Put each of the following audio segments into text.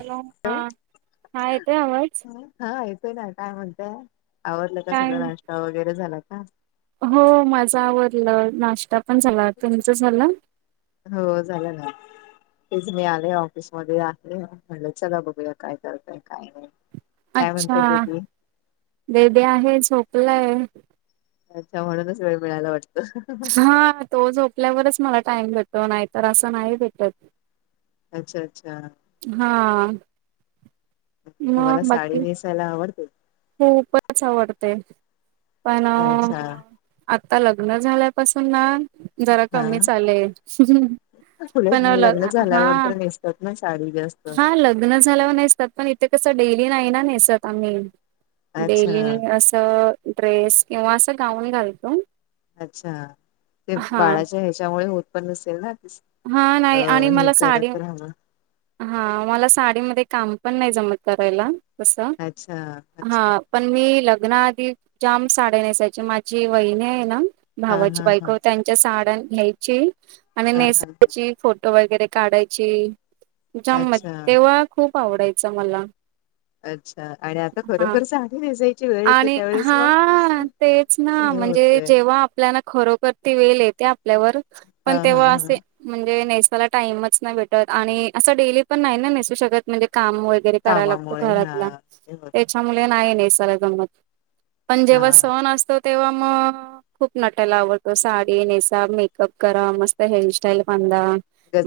Hello हा हा येतोय आवाज हा येतोय ना काय म्हणतय आवडलं का काय सगळं नाश्ता वगैरे झाला का हो माझा आवरलं नाश्ता पण झाला तुमच झालं हो झालं ना तेज मी आले ऑफिसमध्ये ह्या तरी म्हटले चला बघूया काय करताय काय नाही काय अच्छा म्हणताय बेबी बे-बे आहे झोपलाय अच्छा म्हणूनच वेळ मिळाला वाटत हा तो झोपल्यावरच मला टाईम घेतो नाहीतर असं नाही भेटत अच्छा अच्छा हां आता तुम्हाला साडी नेसायला आवडते खूपच आवडते पण अच्छा आता लग्न झाल्यापासून ना जरा कमी चाले कुढ लग्न झाल्यावर तर नेसतात ना सााडी जास्त. हा लग्न झाल्यावर नेसतात पण इथे कसं डेली नाही ना नेसत आम्ही. अच्छा डेली असं ड्रेस किंवा असं गाऊन घालतो. अच्छा ते हा बाळाच्या ह्याच्यामुळे उत्पन्न अससेल ना हा अ नाही आणि हे मला साडी करत राहावं हा मला साडीमध्ये काम पण नाही जमत करायला कसं अच्छा अच्छा हा पण मी लग्ना आधी जाम साड्या नेसायचे माझी वहिनी आहे ना. हा भावाची हा हा बायको त्यांच्या साड्या घ्यायची आणि हा नेस हा फोटो वगैरे काढायची जाम अच्छा तेव्हा खूप आवडायच मला. अच्छा आणि आता हा खरोखर साडी नेसायची वेळ येते आणि त्यावेळेस मग. हा तेच ना हे म्हणजे होतय जेव्हा आप आपल्याना खरोखर ते वेल येते आपल्यावर हा पण हा तेव्हा हा असे. म्हणजे नेसायला टाइमच नाही भेटत आणि असं डेली पण नाही ना नेसू शकत म्हणजे काम व एक तरी करायला लागतो कामामुळे हा घरातला. हे होत थांबले नाही निसर गंमत पण हा जेव्हा सण असत. तेव्हा मग खूप नटायला आवडत साडी नेसा मेकअप करा मस्त हेअरस्टाईल. पणदा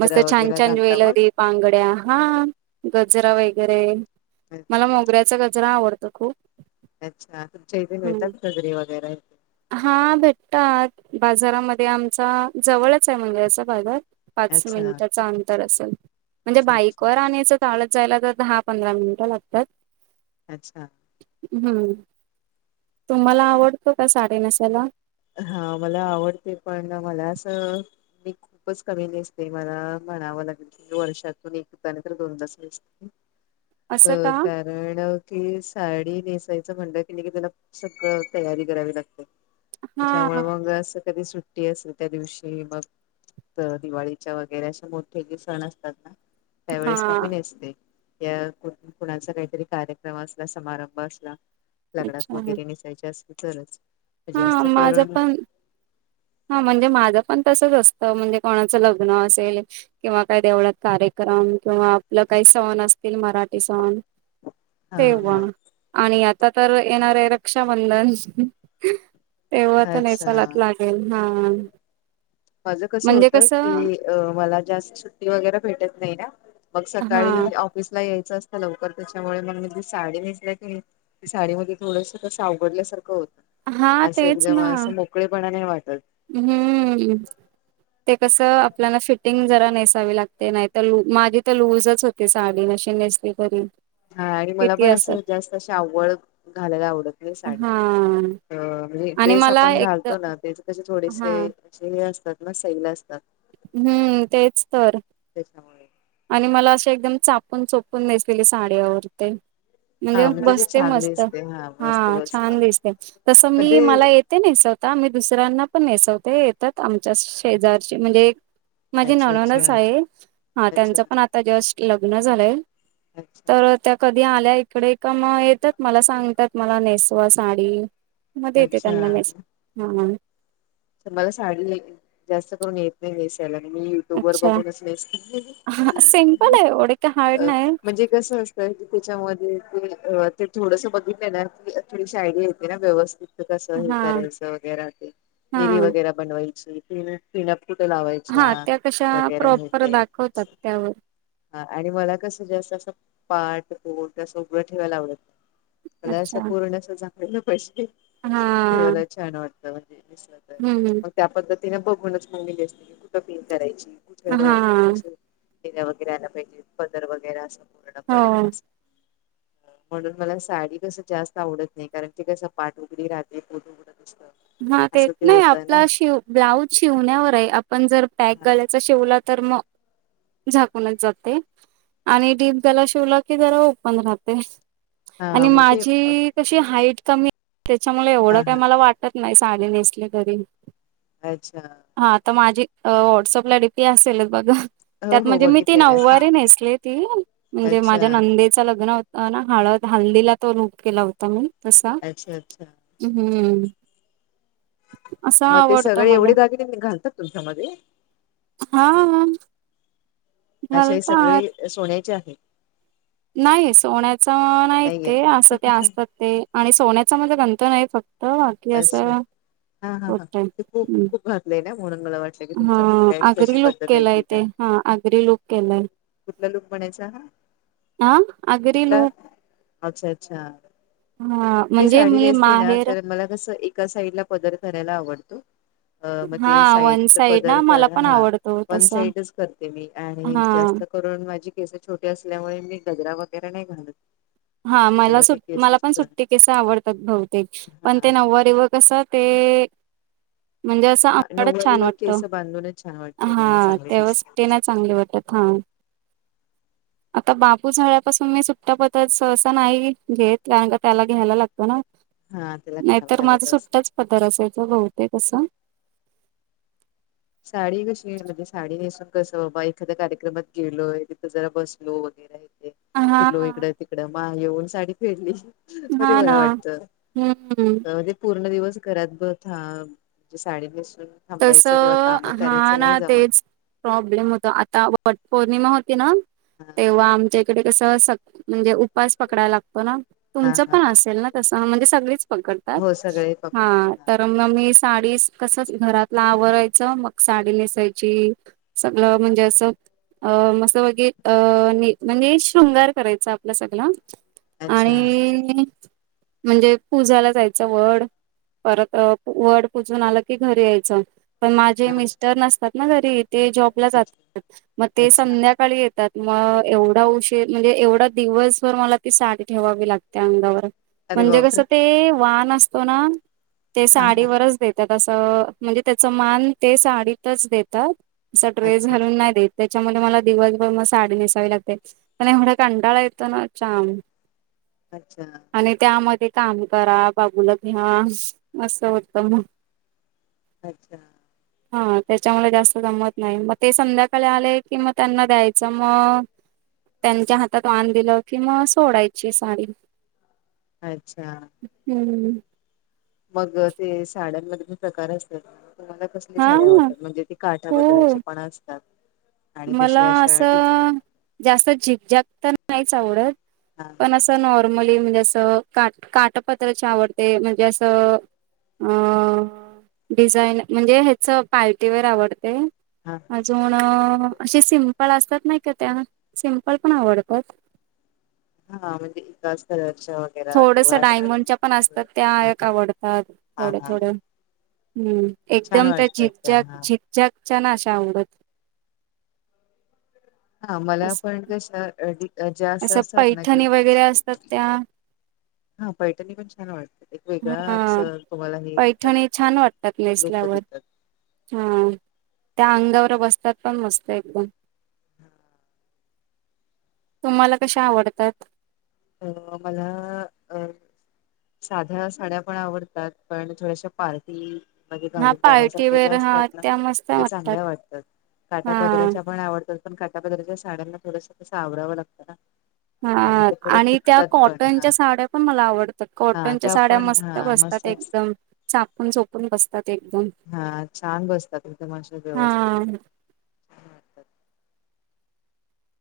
मस्त छान वगैरे छान घालता मग ज्वेलरी. बांगड्या हा गजरा वगैरे. मला अच्छा मोगऱ्याचा गजरा आवडतो खूप. अच्छा तुमच्या इथे हम्म मिळतात कजरी वगैरे. हा भेटतात बाजारामध्ये आमचा जवळच आहे म्हणजे असा बाजार. पाच अच्छा मिनिटाच अंतर असेल म्हणजे अच्छा अच्छा बाईकवर आणायचं. चालत जायला तर दहा पंधरा मिनिटं लागतात. अच्छा! हम्म तुम्हाला आवडतो का साडी नेसायला. हा मला आवडते पण मला असं. मी खूपच कमी नेसते मला म्हणावं लागेल. वर्षातून एकदा तर दोनदा दिसत अ असं का काय. हलकी साडी नेसायचं म्हणलं कि नाही की त्याला सगळं तयारी करावी लागते. हा तिच्यामुळे मग असं कधी सुट्टी असेल त्या दिवशी मग. तर दिवाळीच्या वगैरे असे मोठे जे सण असतात ना हा त्यावेेळेस कमी नेसते. या कुणाचा काहीतरी कार्यक्रम असला समारंभ असला. लगडात अच्छा वगैरे नेसायचे असतील तरच. हा जास्त माझं करून पण. हा म्हणजे माझं पण तसंच असतं म्हणजे कोणाचं लग्न असेल. किंवा काय देवळात कार्यक्रम किंवा आपलं काही सण असतील मराठी सण. हा तेव्हा आणि आता तर येणार आहे रक्षाबंधन. तेव्हा हा तर अच्छा नेसालात लागेल हा. माझं कस म्हणजे होत की कसं मला जास्त सुट्टी वगैरे भेटत नाही ना. मग हा सकाळी ऑफिसला यायचं असतं लवकर त्याच्यामुळे मग मी साडी नसल्या की नाही. साडीमध्ये थोडस तसं अवघडल्यासारखं हा होत अस तेच एकदम ना अस मो. पकळेपणा नाही वाटत.. हम्म ते कसं आपल्याला फिटिंग जरा नेसावी लागते नाही तर ल माझी तर लूजच होती साडी नशी नेसली करून. हा आणि मला पण असं जास्त अशी आवड घालायला आवडत नाही साडी. हा अ म्हणजे आणि वेस मला आपण एकद घालतो ना तेच. त्याचे हा थोडेसे असे हे असतात ना सैल असतात. हम्म तेच तर. त्या आणि मला असे एकदम चापून चोपून नेसलेली साडी आवडते. म्हणजे हा ते बसते छान मस्त दिसते हा मस्त बसते छान दिसते तसं पण मी ते मला ये ते नेसवता मी दुसऱ्यांना पण नेसवते येतात आमच्या शेजारची म्हणजे माझे अच्छा ननंदचं अच्छा आहे. अच्छा त्यांच पण आता जस्ट लग्न झालंय अच्छा तर. त्या कधी आल्या इकडे का मग येतात मला सांगतात मला नेसवा साडी. मध्ये येत अच्छा तन मनेस हा. मला साडी जास्त करून येत नाही नेसायला मी य तू वर अच्छा बघूनच नस हा सिम्पल आहे एवढे काय हार्ड नाही म्हणजे असत की त्याच्यामध्ये ते ते थोडस बदून देणार की थोडीशी आयडिया येते ना व्यवस्थित. कसं हे हा करायसं वगैरे ते निरी हा वगैरे बनवायची ती. पिनप कुठे लावायच्या हा त्या कशा वगैरे हे प्रॉपर ते दाखवतात त्यावर हा आणि मला कसं जास्त असं पाट पोट असं उगडा ठेवायला आवडत मला असं अच्छा पूर्ण अस झागलेलं पाहिजे हा ते मला छान वाटतं म्हणजे दिसत. हम् हम त्या पद्धतीने बघूनचली अस नाही कुठं पिन करायची कुठवर. हा हिजे पदर वगैरे असं पूर्णप हो म्हणून मला साडी कसं जास्त आवडत नाही कारण ते कसं पाठ वगैरे राहते पुढ अस हा तेच नाही आपला शव ब्लाऊज शिवण्यावर आहे आपण जर पॅक ग शिवला तर मग झाकूनच जाते आणि डीप गला शिवला की जरा ओपन राहते. हा आणि मग ते हा माझी कशी हाईट कमी आहे त्याच्यामुळे एवढं काही हा मला वाटत नाही साडी नेसली तरी. अच्छा. हा तर माझी व्हॉट्सअप ला डीपी असेलच बघ. हो त्यात हो म्हणजे मी ती बघितले ना नववारी नेसली ती म्हणजे अच्छा माझ्या नंदे लग्न हो हळ हळदीला तो लूक केला होता मी तसा. अच्छा अच्छा. हम् हम्म असं मग ते आवडतं सगळे मला एवढे दागिने मी घालतात तुमच्यामध्ये? हा. अशे हे घालतात सगळे सोन्याचे आहे. नाही सोन्याच नाही ते असं ते असतात ते आणि सोन्याच माझ गंठण आहे फक्त त बाकी अच्छा असं हा हा हा ओके. ते खूप खूप घातलंय ना म्हणून मला वाटलं की हा तुमच्यामध्येय कशी आगरी लूक पद्धत हाय. ते केलाय हा आगरी लूक केलाय. कुठला लुक म्हनायचा हा? ह अगरी कुठला लूक. अच्छा अच्छा! हा मी म्हणजे साडी नेसते ना माहेर तर मला जस एका साइड ला पदर धरायला आवडतो. अ मग ते हा वन साईड पदर ना मला कर पण हा आवडतो वन तसा. साईडच करते मी आणि हा जास्त करून माझी केसे छोटी असल्यामुळे मी गजरा वगैरे नाही घालत. हा मला तेव्हा ते सुट मला पण केसच सुट्टी केस आवडतात बहुतेक पण ते हा नववारीव कस ते म्हणजे असं आंबडच छान नऊवारी वाटत केस बांधूनच छान वाटतात आणि हा चांगले तेव्हाच दिसतात च वाट हा आता बापू झाल्यापासून मी सुट सहसा नाही घेत कारण की त्याला घ्यायला लागत. पण हा त्याला घ्यावं नाहीतर माझा लागत असेल सुट्टाच पदार असायचा बहुतेक अससं. साडी कशी म्हणजे साडी नेसून कसं बाबा एखाद्या कार्यक्रमात गेलोय तिथं जरा बस लो वगैरे य फि हा लो इकडं तिकड मा येऊन साडी फेडली मध्ये हा ना बरं वाटत हम्म म्हणज पूर्ण दिवस घरात बते साडी नेसून तस थांबायचं किंवा काम हा करायचं नाही ना जमत तेच प्रॉब्लेम होत आता व पौर्णिमा होती ना हा आमच्याकडे कस म्हणजे उपास पकडायला लागतो ना हा तुमच हा पण असेल ना? त म्हणजे सगळीच पकडतात हो सगळे हा पकडतात तर मग मी साडी कसच घरात लावरायचं मग साडी नेसायची सगळ म्हणजे असं अ मस्ं वगेर अ म्हणजे शृंगार करायच आपलं सगळ आणि अच्छा म्हणजे पूजायला जायचं वड परत वड पूजून आलं की घरी यायचं पण माझे हा मिस्टर नसतात ना घरी ते जॉबला अच्छा जातात मग ते अच्छा संध्याकाळी येत त्यात म एवढा उशीर म्हणजे एवढा दिवसभर मला ती साडी ठेवावी लागते त्या अंगावर अरे म्हणजे बापरे कसं ते वान असतो ना ते हा हा साडीवरच देतात अस म्हणजे त्याच मान ते साडीतच देतात अस ड्रेस अच्छा घालून नाही देत त्याच्यामुळे मला दिवसभर म साडी नेसावी लागते आणि एवे कंाळ येतना चम अच्छा आणि त्यामध्ये काम करा बाबूला घ्या असं होतं मग अच्छा हा त्याच्यामुळे जास्त गमत नाही मग ते संध्याकाळी आले की मग त्यांना द्यायचं मग त्यांच्या हातात वान दिलं कि मग सोडायची साडी अच्छा हम्म मग ते साड्यांमध्ये जे प्रकार असत तुम्हाला कस हा डतात म्हणजे ते काठा हो पदराचे पण असतात आणि मला दुसऱ्या अशा डिझाईन असं जास्त झिकझाक तर नाहीच आवडत हां पण असं नॉर्मली म्हणजे असं का काटपत्राची आवडते म्हणजे असं अ डिझाईन म्हणजे ह्याच पार्टीवेअर आवडते हां अजून अे सिंपल असतात नाही का त्या सिंपल पण आवडतात हा म्हणजे एकाच कराच्या थोडंस डायमंडच्या पण असतात त्या हा एक हा आवडतात हा थोड्या हा थोड्या ह् छान एकदम त्या वाटतात झिझाग हा झिितझागच्या ना अशा अवंगत हा मला अस पण कश जास्त असं असतात ना की पैठणी वगैरे असतात त्या हा पैठणी पण छान वाटत हा देतात पैठणी छान वाटतात लोक नेसल्यावर देतात हा त्या अंगावर बसतात पण मस्त एकदम हा तुम्हाला कशा आवडतात अ मला साध्या साड्या पण आवडतात पण थोड्याशा पार्टी म्हणे हा घालून जाण्यासारख्या ज्या पार्टीवेअर असतात हा ना मस्त त्या चांगल्या वाटतात काट्या हा पदऱ्याच्या पण आवडतात पण काटा पदाराच्या साड्यांना थोडंसं तं आवरावं लागत ना आणि हा ते थोडं आणि त्या फुटतात पण हा कॉटनच्या साड्या पण मला आवडतात हा कॉटनच्या त्या साड्या पण मस्त हा बसतात मस्त एकदम चापून झोपून बसतात एकदम हा छान बसतातथ मश हा व्यवस्थित अच्छा छान वाटतात.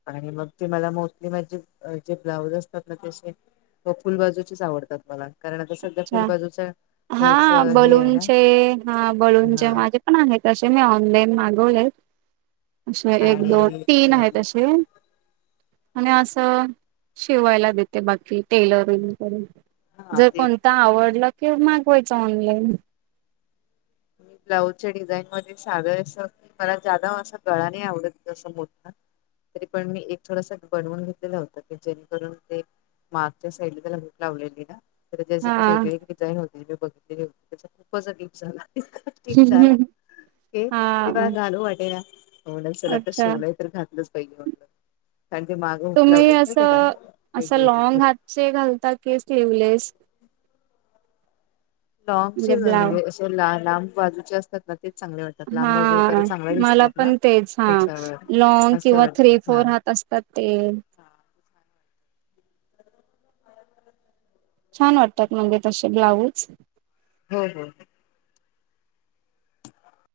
आणि मग ते मला मोस्टली माझे जे ब्लाऊज असतात ना ते व फुल बाजूचीच आवडतात मला आता सध्या अच्छा फुलबाजूच्या हा त्याच हे आहे ना बलूनचे हा हा बलूनूनचे माझे पण आहे ते मी ऑनलाईन मागवले अे एक दोन आणि अ तीन आहेत असे आणि असं शिवायला देते बाकी टेलरिंग वगैरे हा ते आवडलं कि मागवायच ऑनलाईन मी ब्लाऊजच्या डिझाईन मध्ये साधर असं मला जादाव अशा गळा नाही आवडत जसं मोठण तरी पण मी एक थोडासा बनवून घेतलेला होता की जेणेकरून ते मागच्या साईड त्याला भेट लावलेली ना तर जशी एक हा. वेगळी डिझाईन होते मी बघितलेली होती त्या खूपच िप झाला ठीक झालाक तेव्हा हा घालू वाटेला म्ह चला तर अच्छा शिवलाय तर घातलं हिज मागं हक तुम्ही लावलीत ना त्याला वेगवेगळी झा शे घालतात की स्लीव्हलेस लँग सन म्हणजे असे ला लांब बाजूचे असतात ना तेच चांगले वाटतात लांब बाजू जरा हा चांगल्या मला दिसतात ना पण तेच हा त्याच्यावर लंग मस्त किंवा ्री वाटतात हा फर असतात ते छान वाटतात म्हणजे तसे ब्लाऊज हम् हम